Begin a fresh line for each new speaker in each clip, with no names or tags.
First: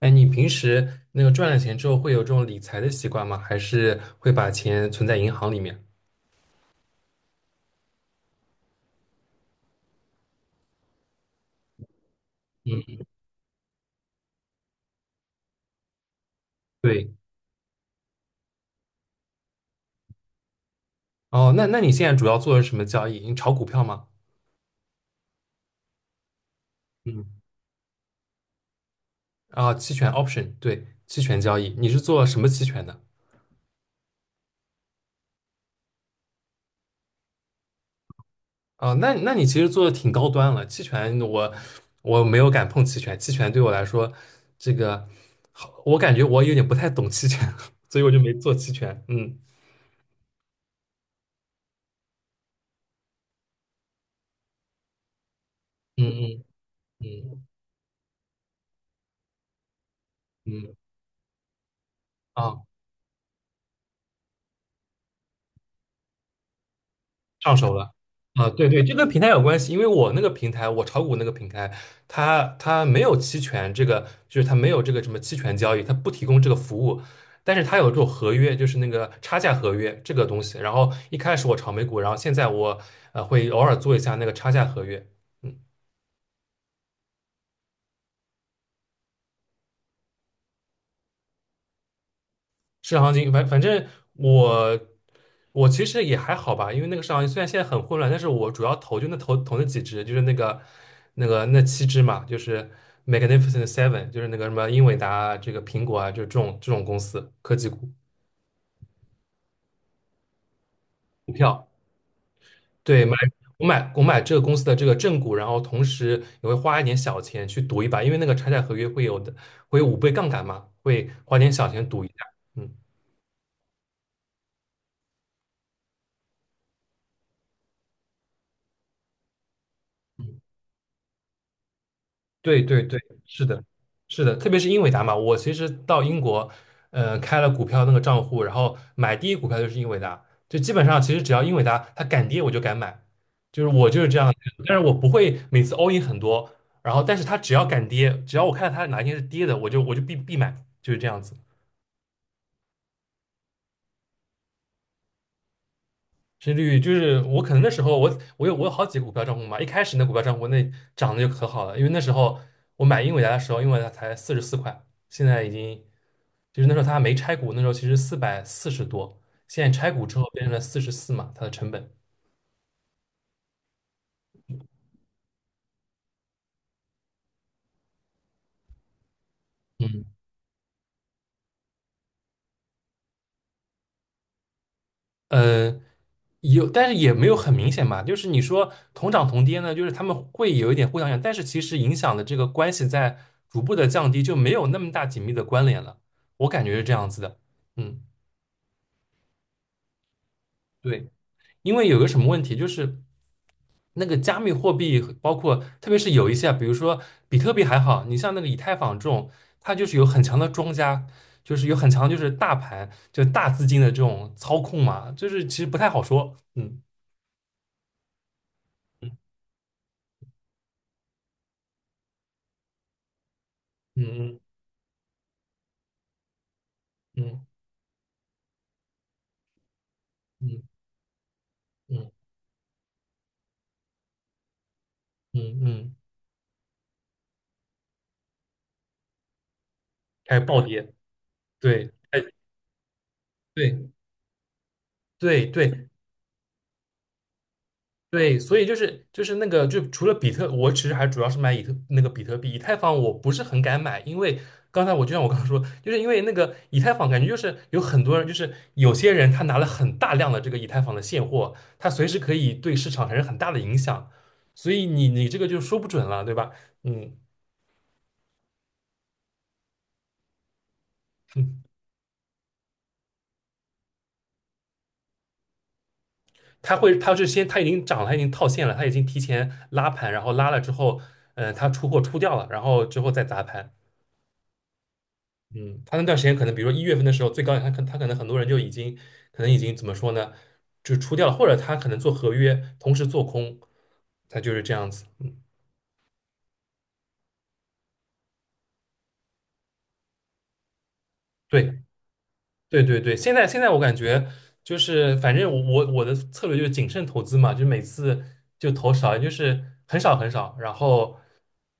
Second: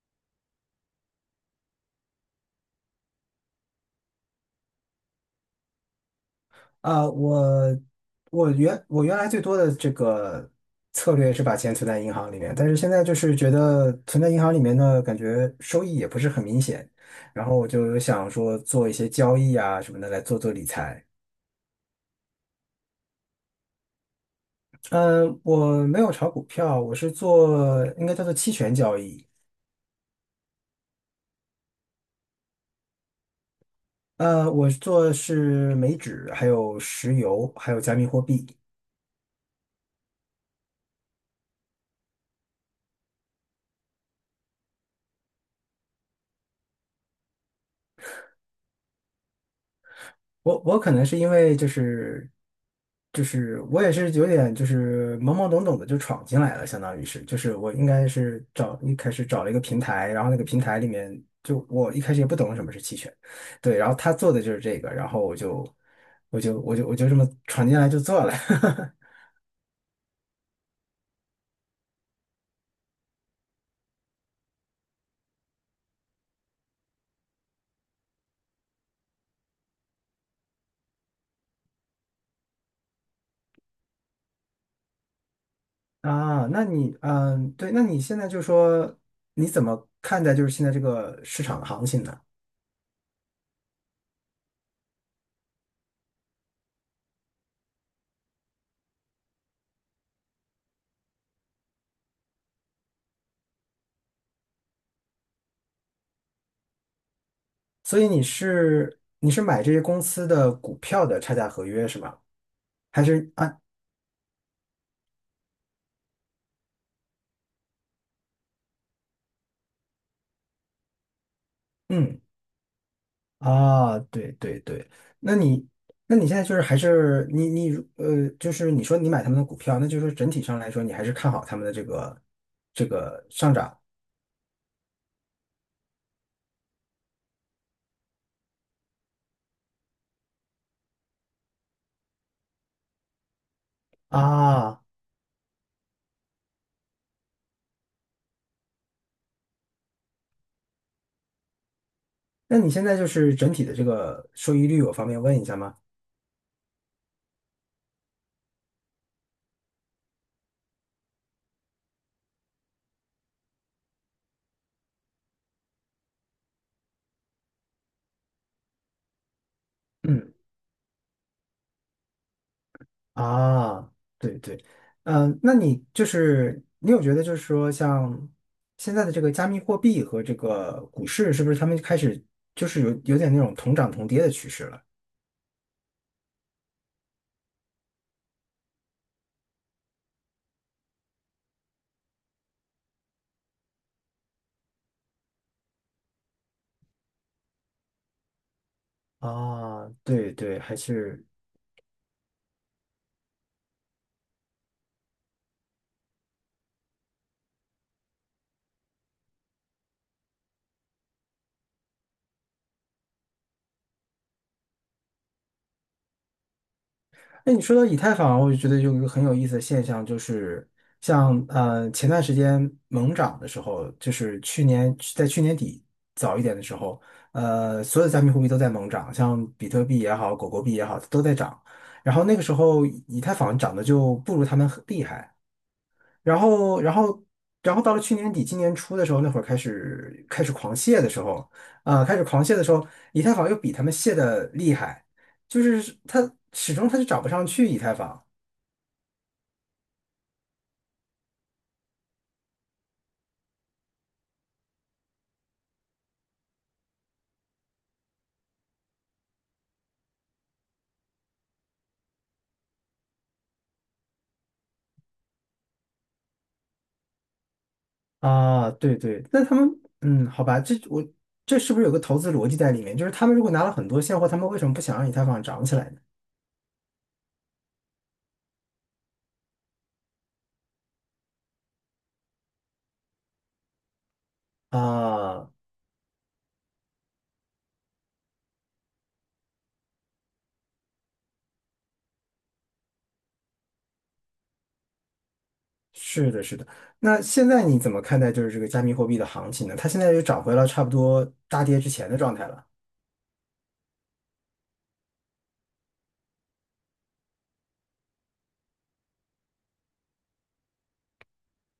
哎，你平时那个赚了钱之后会有这种理财的习惯吗？还是会把钱存在银行里面？
啊，我原来最多的这个策略是把钱存在银行里面，但是现在就是觉得存在银行里面呢，感觉收益也不是很明显，
对，
然后我就想说做一些交易啊什么的来做做理财。
哦，那你现在主要做的是什么交易？你炒股票吗？
嗯，我没有炒股票，我是
嗯，
做应该叫做期权交易。
啊，期权 option，对，期权交易，你是做什么期权的？
呃，我做的是美指，还有石油，还有加密货币。
啊，那你其实做的挺高端了。期权我没有敢碰期权，期权对我来说，这个好，我感觉我有点不太懂期权，所以我就没做期权。嗯
我可能是因为就是我也是有点就是懵懵懂懂的就
嗯
闯进
嗯
来了，相当于是就
嗯
是我应该是找一开始找了一个平台，然后那个平
嗯，嗯，
台里面就我一开始也不懂
啊。
什么是期权，对，然后他做的就是这个，然后我就这么
上
闯
手
进来
了。
就做了。
啊，对对，这跟平台有关系，因为我那个平台，我炒股那个平台，它没有期权这个，就是它没有这个什么期权交易，它不提供这个服务，但是它有这种合约，就是那个差价合约这个东西。然后一开始我炒美股，然后现在我会偶尔做一下那个差价合约。嗯。
啊，那你嗯对，那你现在就说你怎么看待就是现在这个市场的行情呢？
市场行情，反正我我其实也还好吧，因为那个市场行情虽然现在很混乱，但是我主要投就那投那几只，就是那个那七只嘛，就是 Magnificent Seven，就是那个什么英伟达啊这个苹果啊，就是这种公司科技股
所以你是买这些公司的股票的
股
差价合
票。
约是吗？还
对，买
是啊，
我买我买这个公司的这个正股，然后同时也会花一点小钱去赌一把，因为那个拆债合约会有5倍杠杆嘛，会花点小钱赌一下。
嗯
嗯
啊，对对对，那你那你现在就是还是你你呃，就是你说你买他们的股票，那就是说整体上来说，你还是看好他们的这个
对对
这
对，
个
是
上
的，
涨
是的，特别是英伟达嘛，我其实到英国，开了股票那个账户，然后买第一股票就是英伟达，就基本上其实只要英伟达它敢跌我就敢买，就是我就是这样的但
啊？
是我不会每次 all in 很多，然后但是它只要敢跌，只要我看到它哪一天是跌的，我就必买，就是这样子。
那你现在就是整体的这个收益率，我方便问一下吗？
至绿，就是我可能那时候我有好几个股票账户嘛，一开始那股票账户那涨得就可好了，因为那时候我买英伟达的时候，因为它才44块，现在已经就是那时候它还没拆股，那时候其实440多，现在拆股之后
嗯
变成了四十四嘛，它的成本。
啊，对对，嗯、那你就是你有觉得就是说像现在的这个加密货币
嗯，
和这个股市，是不是他们开始就是有点那种同涨同跌的趋势了？
呃，有，但是也没有很明显吧。就是你说同涨同跌呢，就是他们会有一点互相影响，但是其实影响的这个关系在逐步的降低，就没有那么大紧密的关联了。我感觉是这样子的。嗯。
啊，对对，还
对，
是，
因为有个什么问题，就是那个加密货币，包括特别是有一些啊，比如说比特币还好，你像那个以太坊这种，它就是有很强的庄家，就是有很强就是大盘，就大资金的这种操控嘛，就是其实不太好说。嗯
哎，你说到以太坊，我就觉得有一个很
嗯
有意思的现象，就是像呃前段时间猛涨的时候，就
嗯
是去年在去年底早一点的时候，
嗯
呃，所有的加密货币都在猛涨，像比特币也好，狗狗
嗯
币也好，都在涨。
嗯
然后那个时候以太坊涨的就不如他们很厉害，
嗯嗯，嗯，
然后，然后，然后到了去年底、今年初的时候，那会儿开始
开
开
始
始
暴
狂
跌，
泻的时候，
对，
啊、开
哎
始狂泻的时候，以太坊又比他
对
们泻的厉害，
对
就
对，
是它始终它就涨不上去以太坊
对，所以就是那个，就除了比特，我其实还主要是买以特那个比特币，以太坊我不是很敢买，因为刚才我就像我刚刚说，就是因为那个以太坊感觉就是有很多人，就是有些人他拿了很大量的这个以太坊的现货，他随时可以对市场产生很大的影响，所以你这个就说不准了，对吧？嗯，
啊，对对，那他们嗯，好吧，这是不是有个投资逻辑在里面？就是他们如果拿了很多现货，他们为什么不想让以太坊涨起来呢？
他会他是先他已经涨了，他已经套现了，他已经提前拉盘，然后拉了之后，他出货出掉了，然后之后再砸盘。
啊，
嗯，他那段时间可能，比如说1月份的时候，最高点，他可能很多人就已经，可能已经怎么说呢，就出掉了，或者他可能做合约，同时做空，他就是这样子。嗯，
是的，是的。那现在你怎么看待就是这个加密货币的行情呢？它现在又涨回了差不多大跌
对
之前的状态了。
对对对，现在我感觉就是，反正我的策略就是谨慎投资嘛，就是每次就投少，就是很少很少，然后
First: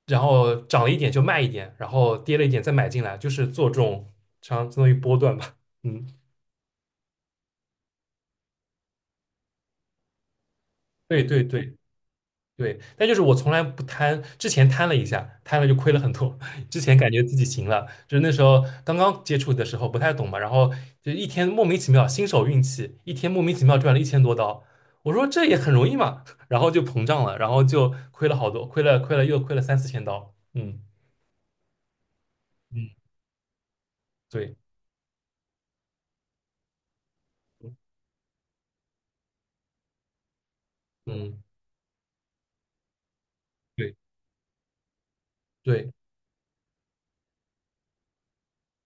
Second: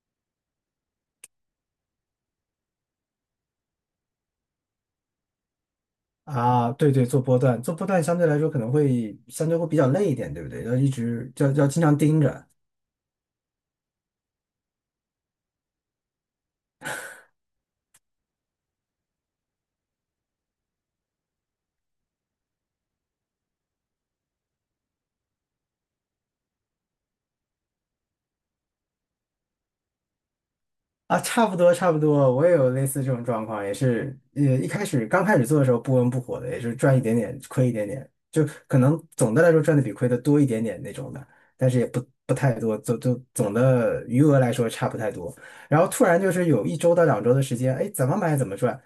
然后涨了一点就卖一点，然后跌了一点再买进来，就是做这种相当于波段吧。嗯，
啊，对对，做波段，做波段相对来说可能会相对会比较累一点，对不对？要一
对
直
对
要要
对。
经常盯着。
对，但就是我从来不贪，之前贪了一下，贪了就亏了很多。之前感觉自己行了，就是那时候刚刚接触的时候不太懂嘛，然后就一天莫名其妙新手运气，一天莫名其妙赚了1000多刀，我说这也很容易嘛，然后就膨胀了，然后就亏了好多，亏了亏了又亏了3、4千刀。嗯
啊，差不多差不多，我也有类
嗯，
似这种状况，也是，呃，
对，
一开始刚开始做的时候不温不火的，也是赚一点点，亏一点点，就可能总的来说赚的比亏的多一点点那种的，
嗯
但是也不太多，总就总
对
的余额来说差不太多。然后
对
突然就是有1周到2周的时间，哎，怎么买怎么赚，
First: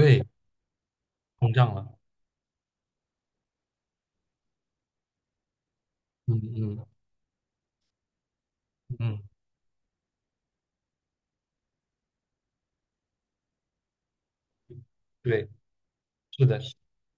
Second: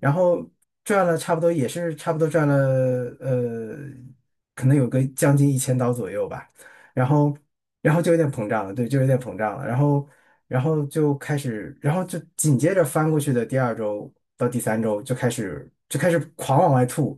然后赚了差不
膨
多也
胀
是
了。
差不多赚了，呃，可能有个将近1000刀左右
嗯
吧，
嗯
然后。然后就有点膨胀了，对，就有点
嗯，
膨胀了，然后，然后就开始，然后就紧接着翻过去的第二周到第三周就开
对，
始就开始
是
狂
的。
往外吐，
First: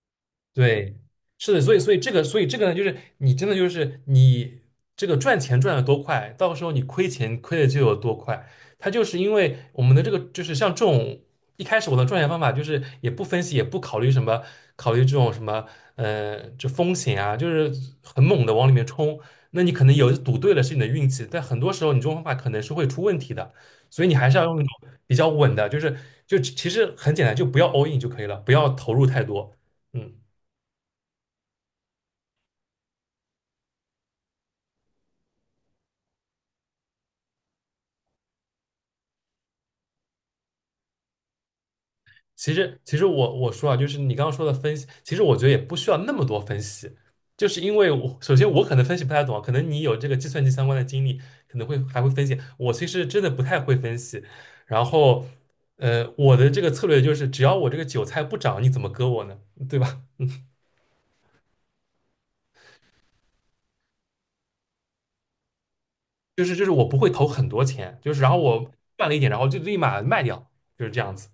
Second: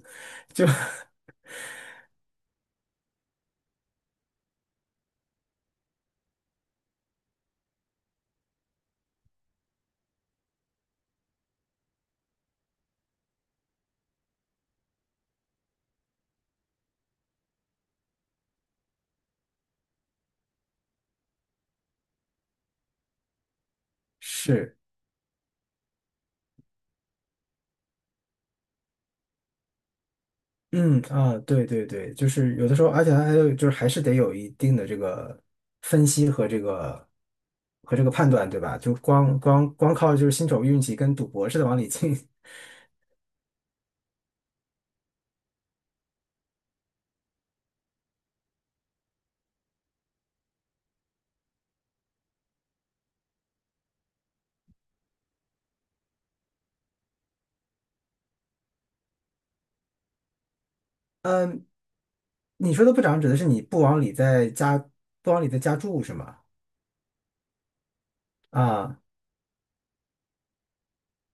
就
对，是的，所以这个呢，就是你真的就是你这个赚钱赚的多快，到时候你亏钱亏的就有多快。它就是因为我们的这个就是像这种一开始我的赚钱方法就是也不分析也不考虑什么考虑这种什么这风险啊，就是很猛的往里面冲。那你可能有赌对了是你的运气，但很多时候你这种方法可能是会出问题的，所以你还是要用那
是，
种比较稳的，就其实很简单，就不要 all in 就可以了，不要投入太多。嗯。
嗯啊，对对对，就是有的时候，而且它还有就是还是得有一定的这个分析和这个和这个判断，对吧？就光靠就是新手运气跟赌博似的往里进，
其实，其实我说啊，就是你刚刚说的分析，其实我觉得也不需要那么多分析，就是因为我首先我可能分析不太懂啊，可能你有这个计算机相关的经历，可能会还会分析。我其实真的不太会分析，然后，我的这个策略就是，只要我这个韭菜不涨，你怎么割我呢？对吧？
嗯，你说的不涨指的是你不往里再加不往里再加注是吗？
就是我不会投很多钱，就是然后我
啊。
赚了一点，然后就立马卖掉，就是这样子。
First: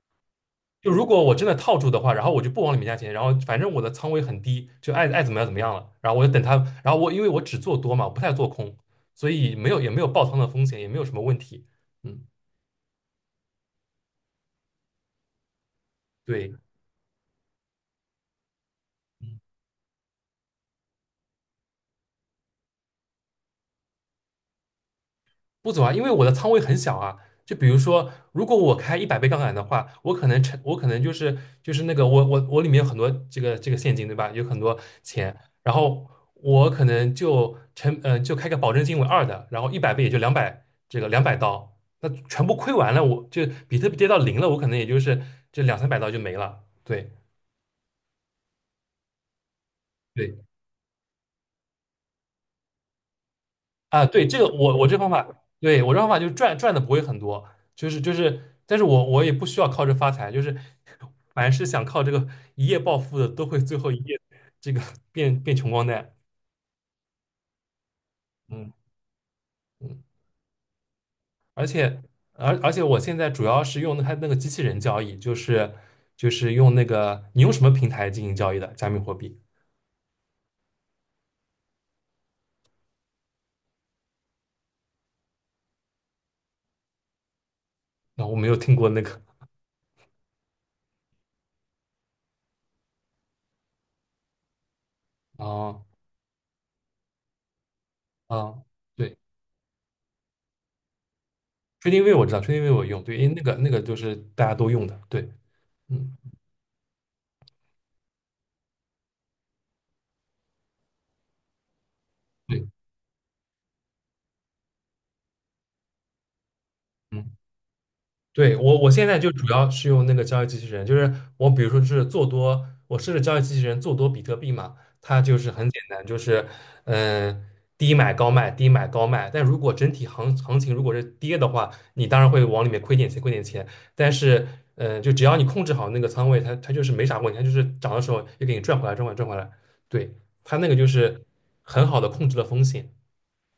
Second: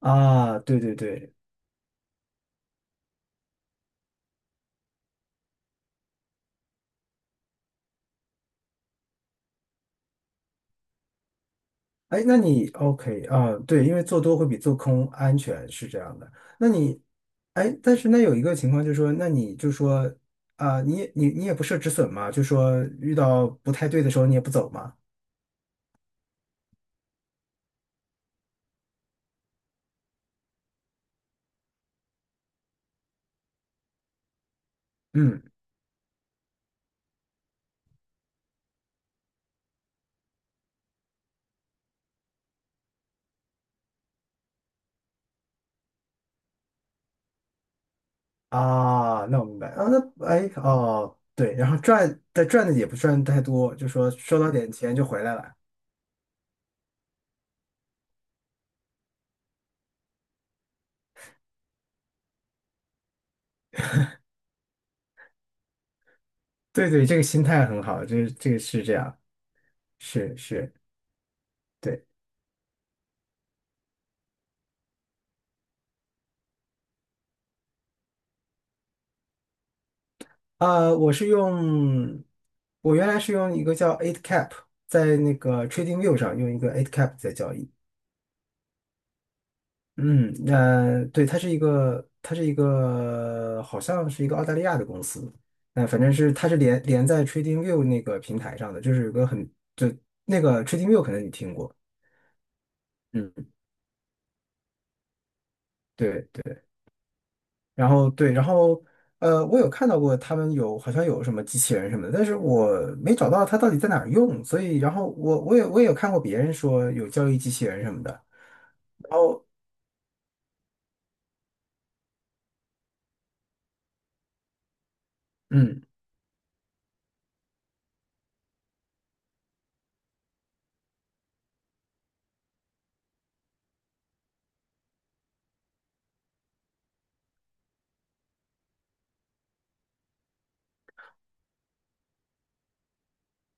啊，对
就
对
如果
对，
我真的套住的话，然后我就不往里面加钱，然后反正我的仓位很低，就爱怎么样怎么样了。然后我就等它，然后我因为我只做多嘛，我不太做空，所以没有也没有爆仓的风险，也没有什么问题。嗯，
哎，那你 OK 啊？对，因为做多会比做空安全，是这样的。
对，
那你，哎，但是那有一个情况就是说，那你就说啊，你也不设止损嘛，就说遇到不太对的时候你也不走嘛。
不走啊，因为我的仓位很小啊。就比如说，如果我开一百倍杠杆的话，我可能成，我可能就是那个我里面有很多这个现金，对吧？有很多钱，
嗯
然后我可能就成就开个保证金为二的，然后一百倍也就200刀，那全部亏完了，我就比特币跌到零了，我可能也就是这200、300刀就没了。对
啊，那我明白啊。那
对，
哎哦，对，然后赚但赚的也不赚太多，就
啊，
说
对，这
收
个
到点
我
钱
这
就
方
回
法，
来了。
对，我这方法就是赚的不会很多，就是，但是我也不需要靠这发财，就是凡是想靠这个一夜暴富的，都会最后一夜这个变穷光蛋。
对对，这个心态很好，这个
嗯
是这样，
嗯，
是是。
而且
对。
而且我现在主要是用它那个机器人交易，就是就是用那个你用什么平台进行交易的加密货币？
呃，我是用，我原来是用一个叫 i 8cap,在那个 TradingView 上用一个 i 8cap 在交易。
那我没有听过那个。
嗯，那、对，它是一个，它是一个，好像是一个澳大利亚的公司。
哦
那、反正是它是连在 TradingView 那个平台
哦，
上的，就是有
对
个很，就那个 TradingView 可能你听过。
，TradingView 我知道，TradingView 我用，对，因为那
嗯，
个那个就是大家都用的，对，嗯
对对。然后对，然后呃，我有看到过他们有好像有什么机器人什么的，但是
对。
我没找到它到底在哪儿用，所以然后我也有看过别人说有交
嗯。
易机器人什么的，
对，我现
然
在就
后
主要是用那个交易机器人，就是我比如说是做多，我设置交易机器人做多比特币嘛，它就是很简
嗯，
单，就是嗯、呃低买高卖，低买高卖。但如果整体行情如果是跌的话，你当然会往里面亏点钱，亏点钱。但是就只要你控制好那个仓位，它就是没啥问题，它就是涨的时候又给你赚回来，赚回来，赚回来。对，它那个就是很好的控制了风险。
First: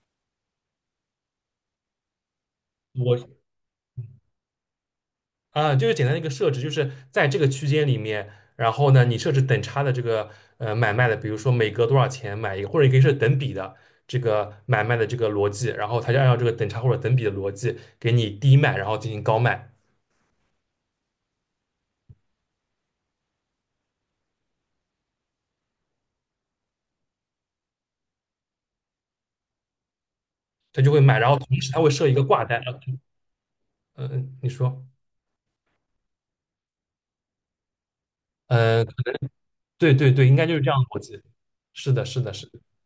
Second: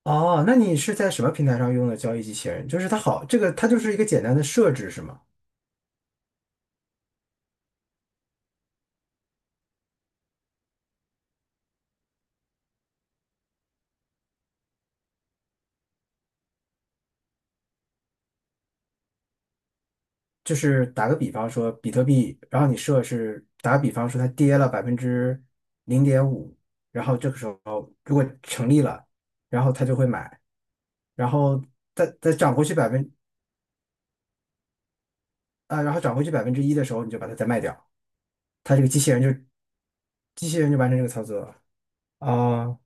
哦，那你是在什么平台上用的交易机器人？就是它
我
好，这个它就是一个简单的设置是吗？
啊，就是简单的一个设置，就是在这个区间里面，然后呢，你设置等差的这个买卖的，比如说每隔多少钱买一个，或者你可以设等比的这个买卖的这个逻辑，然后它就按照这个等差或者等比的逻辑给你低卖，然后进行高卖，
就是打个比方说比特币，然后你设是打个比方说它跌了0.5%，然后这个时候如果成立了，然后它就会买。
它就会买，然
然
后
后
同时它会
再
设一个
再
挂
涨
单。
回去百分
嗯、呃你说，
啊，然后涨回去1%的时候，你就把它再卖掉，它这
嗯、
个
呃
机器人就
对对对，应该
机
就
器
是
人
这
就
样的
完成
逻
这个
辑。
操作
是的，是
啊
的，是的，
啊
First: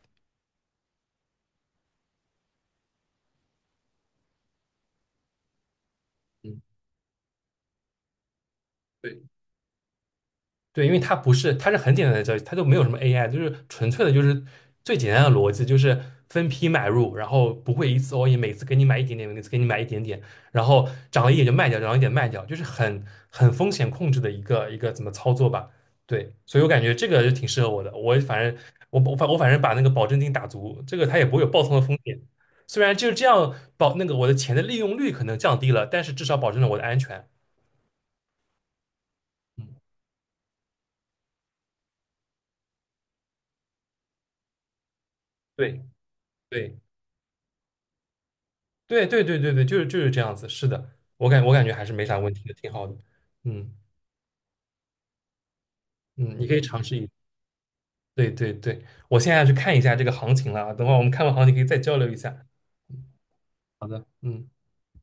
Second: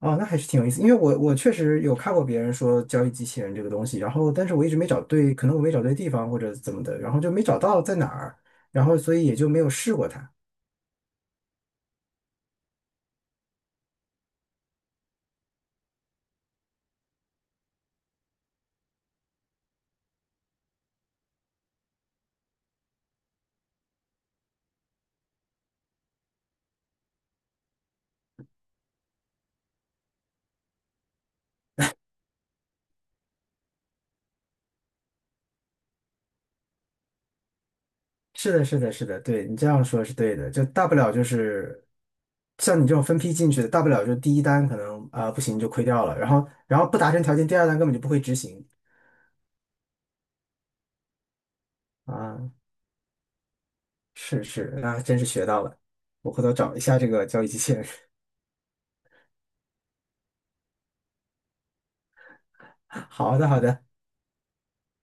哦那还是挺有意思，因为我我确实有看过别人说交易机器人这个东西，然后但是我一直没找对，可能我没找对地方或者
嗯，
怎么的，然后就没找到在哪儿，然后所
对。
以也就没有试过它。
对，因为它不是，它是很简单的交易，它就没有什么 AI，就是纯粹的，就是最简单的逻辑，就是分批买入，然后不会一次 all in，每次给你买一点点，每次给你买一点点，然后涨了一点就卖掉，涨了一点卖掉，就是很风险控制的一个怎么操作吧。对，所以我感觉这个就挺适合我的。我反正我反正把那个保证金打足，这个它也不会有爆仓的风险。虽然就是这样保那个我的钱的利用率可能降低了，但是至少保证了我的安全。
是的，是的，是的，对你这
嗯，
样说是对的，就大不了就是像你这种分批进去的，大不了就第一单可能啊、不行就
对
亏掉了，然后
对。
然后不达成条件，第二单根本就不会执行
对对对对对，就是这样子，是的，我感觉还是没啥问题的，
啊。
挺好的。嗯
是是，那还真是学到了，我
嗯，
回
你
头
可以
找一
尝试
下这
一，
个交易机器人。
对对对，我现在去看一下这个行情了啊，等会儿我们看完行情可以再交流一下。
好的好的，
好的，嗯。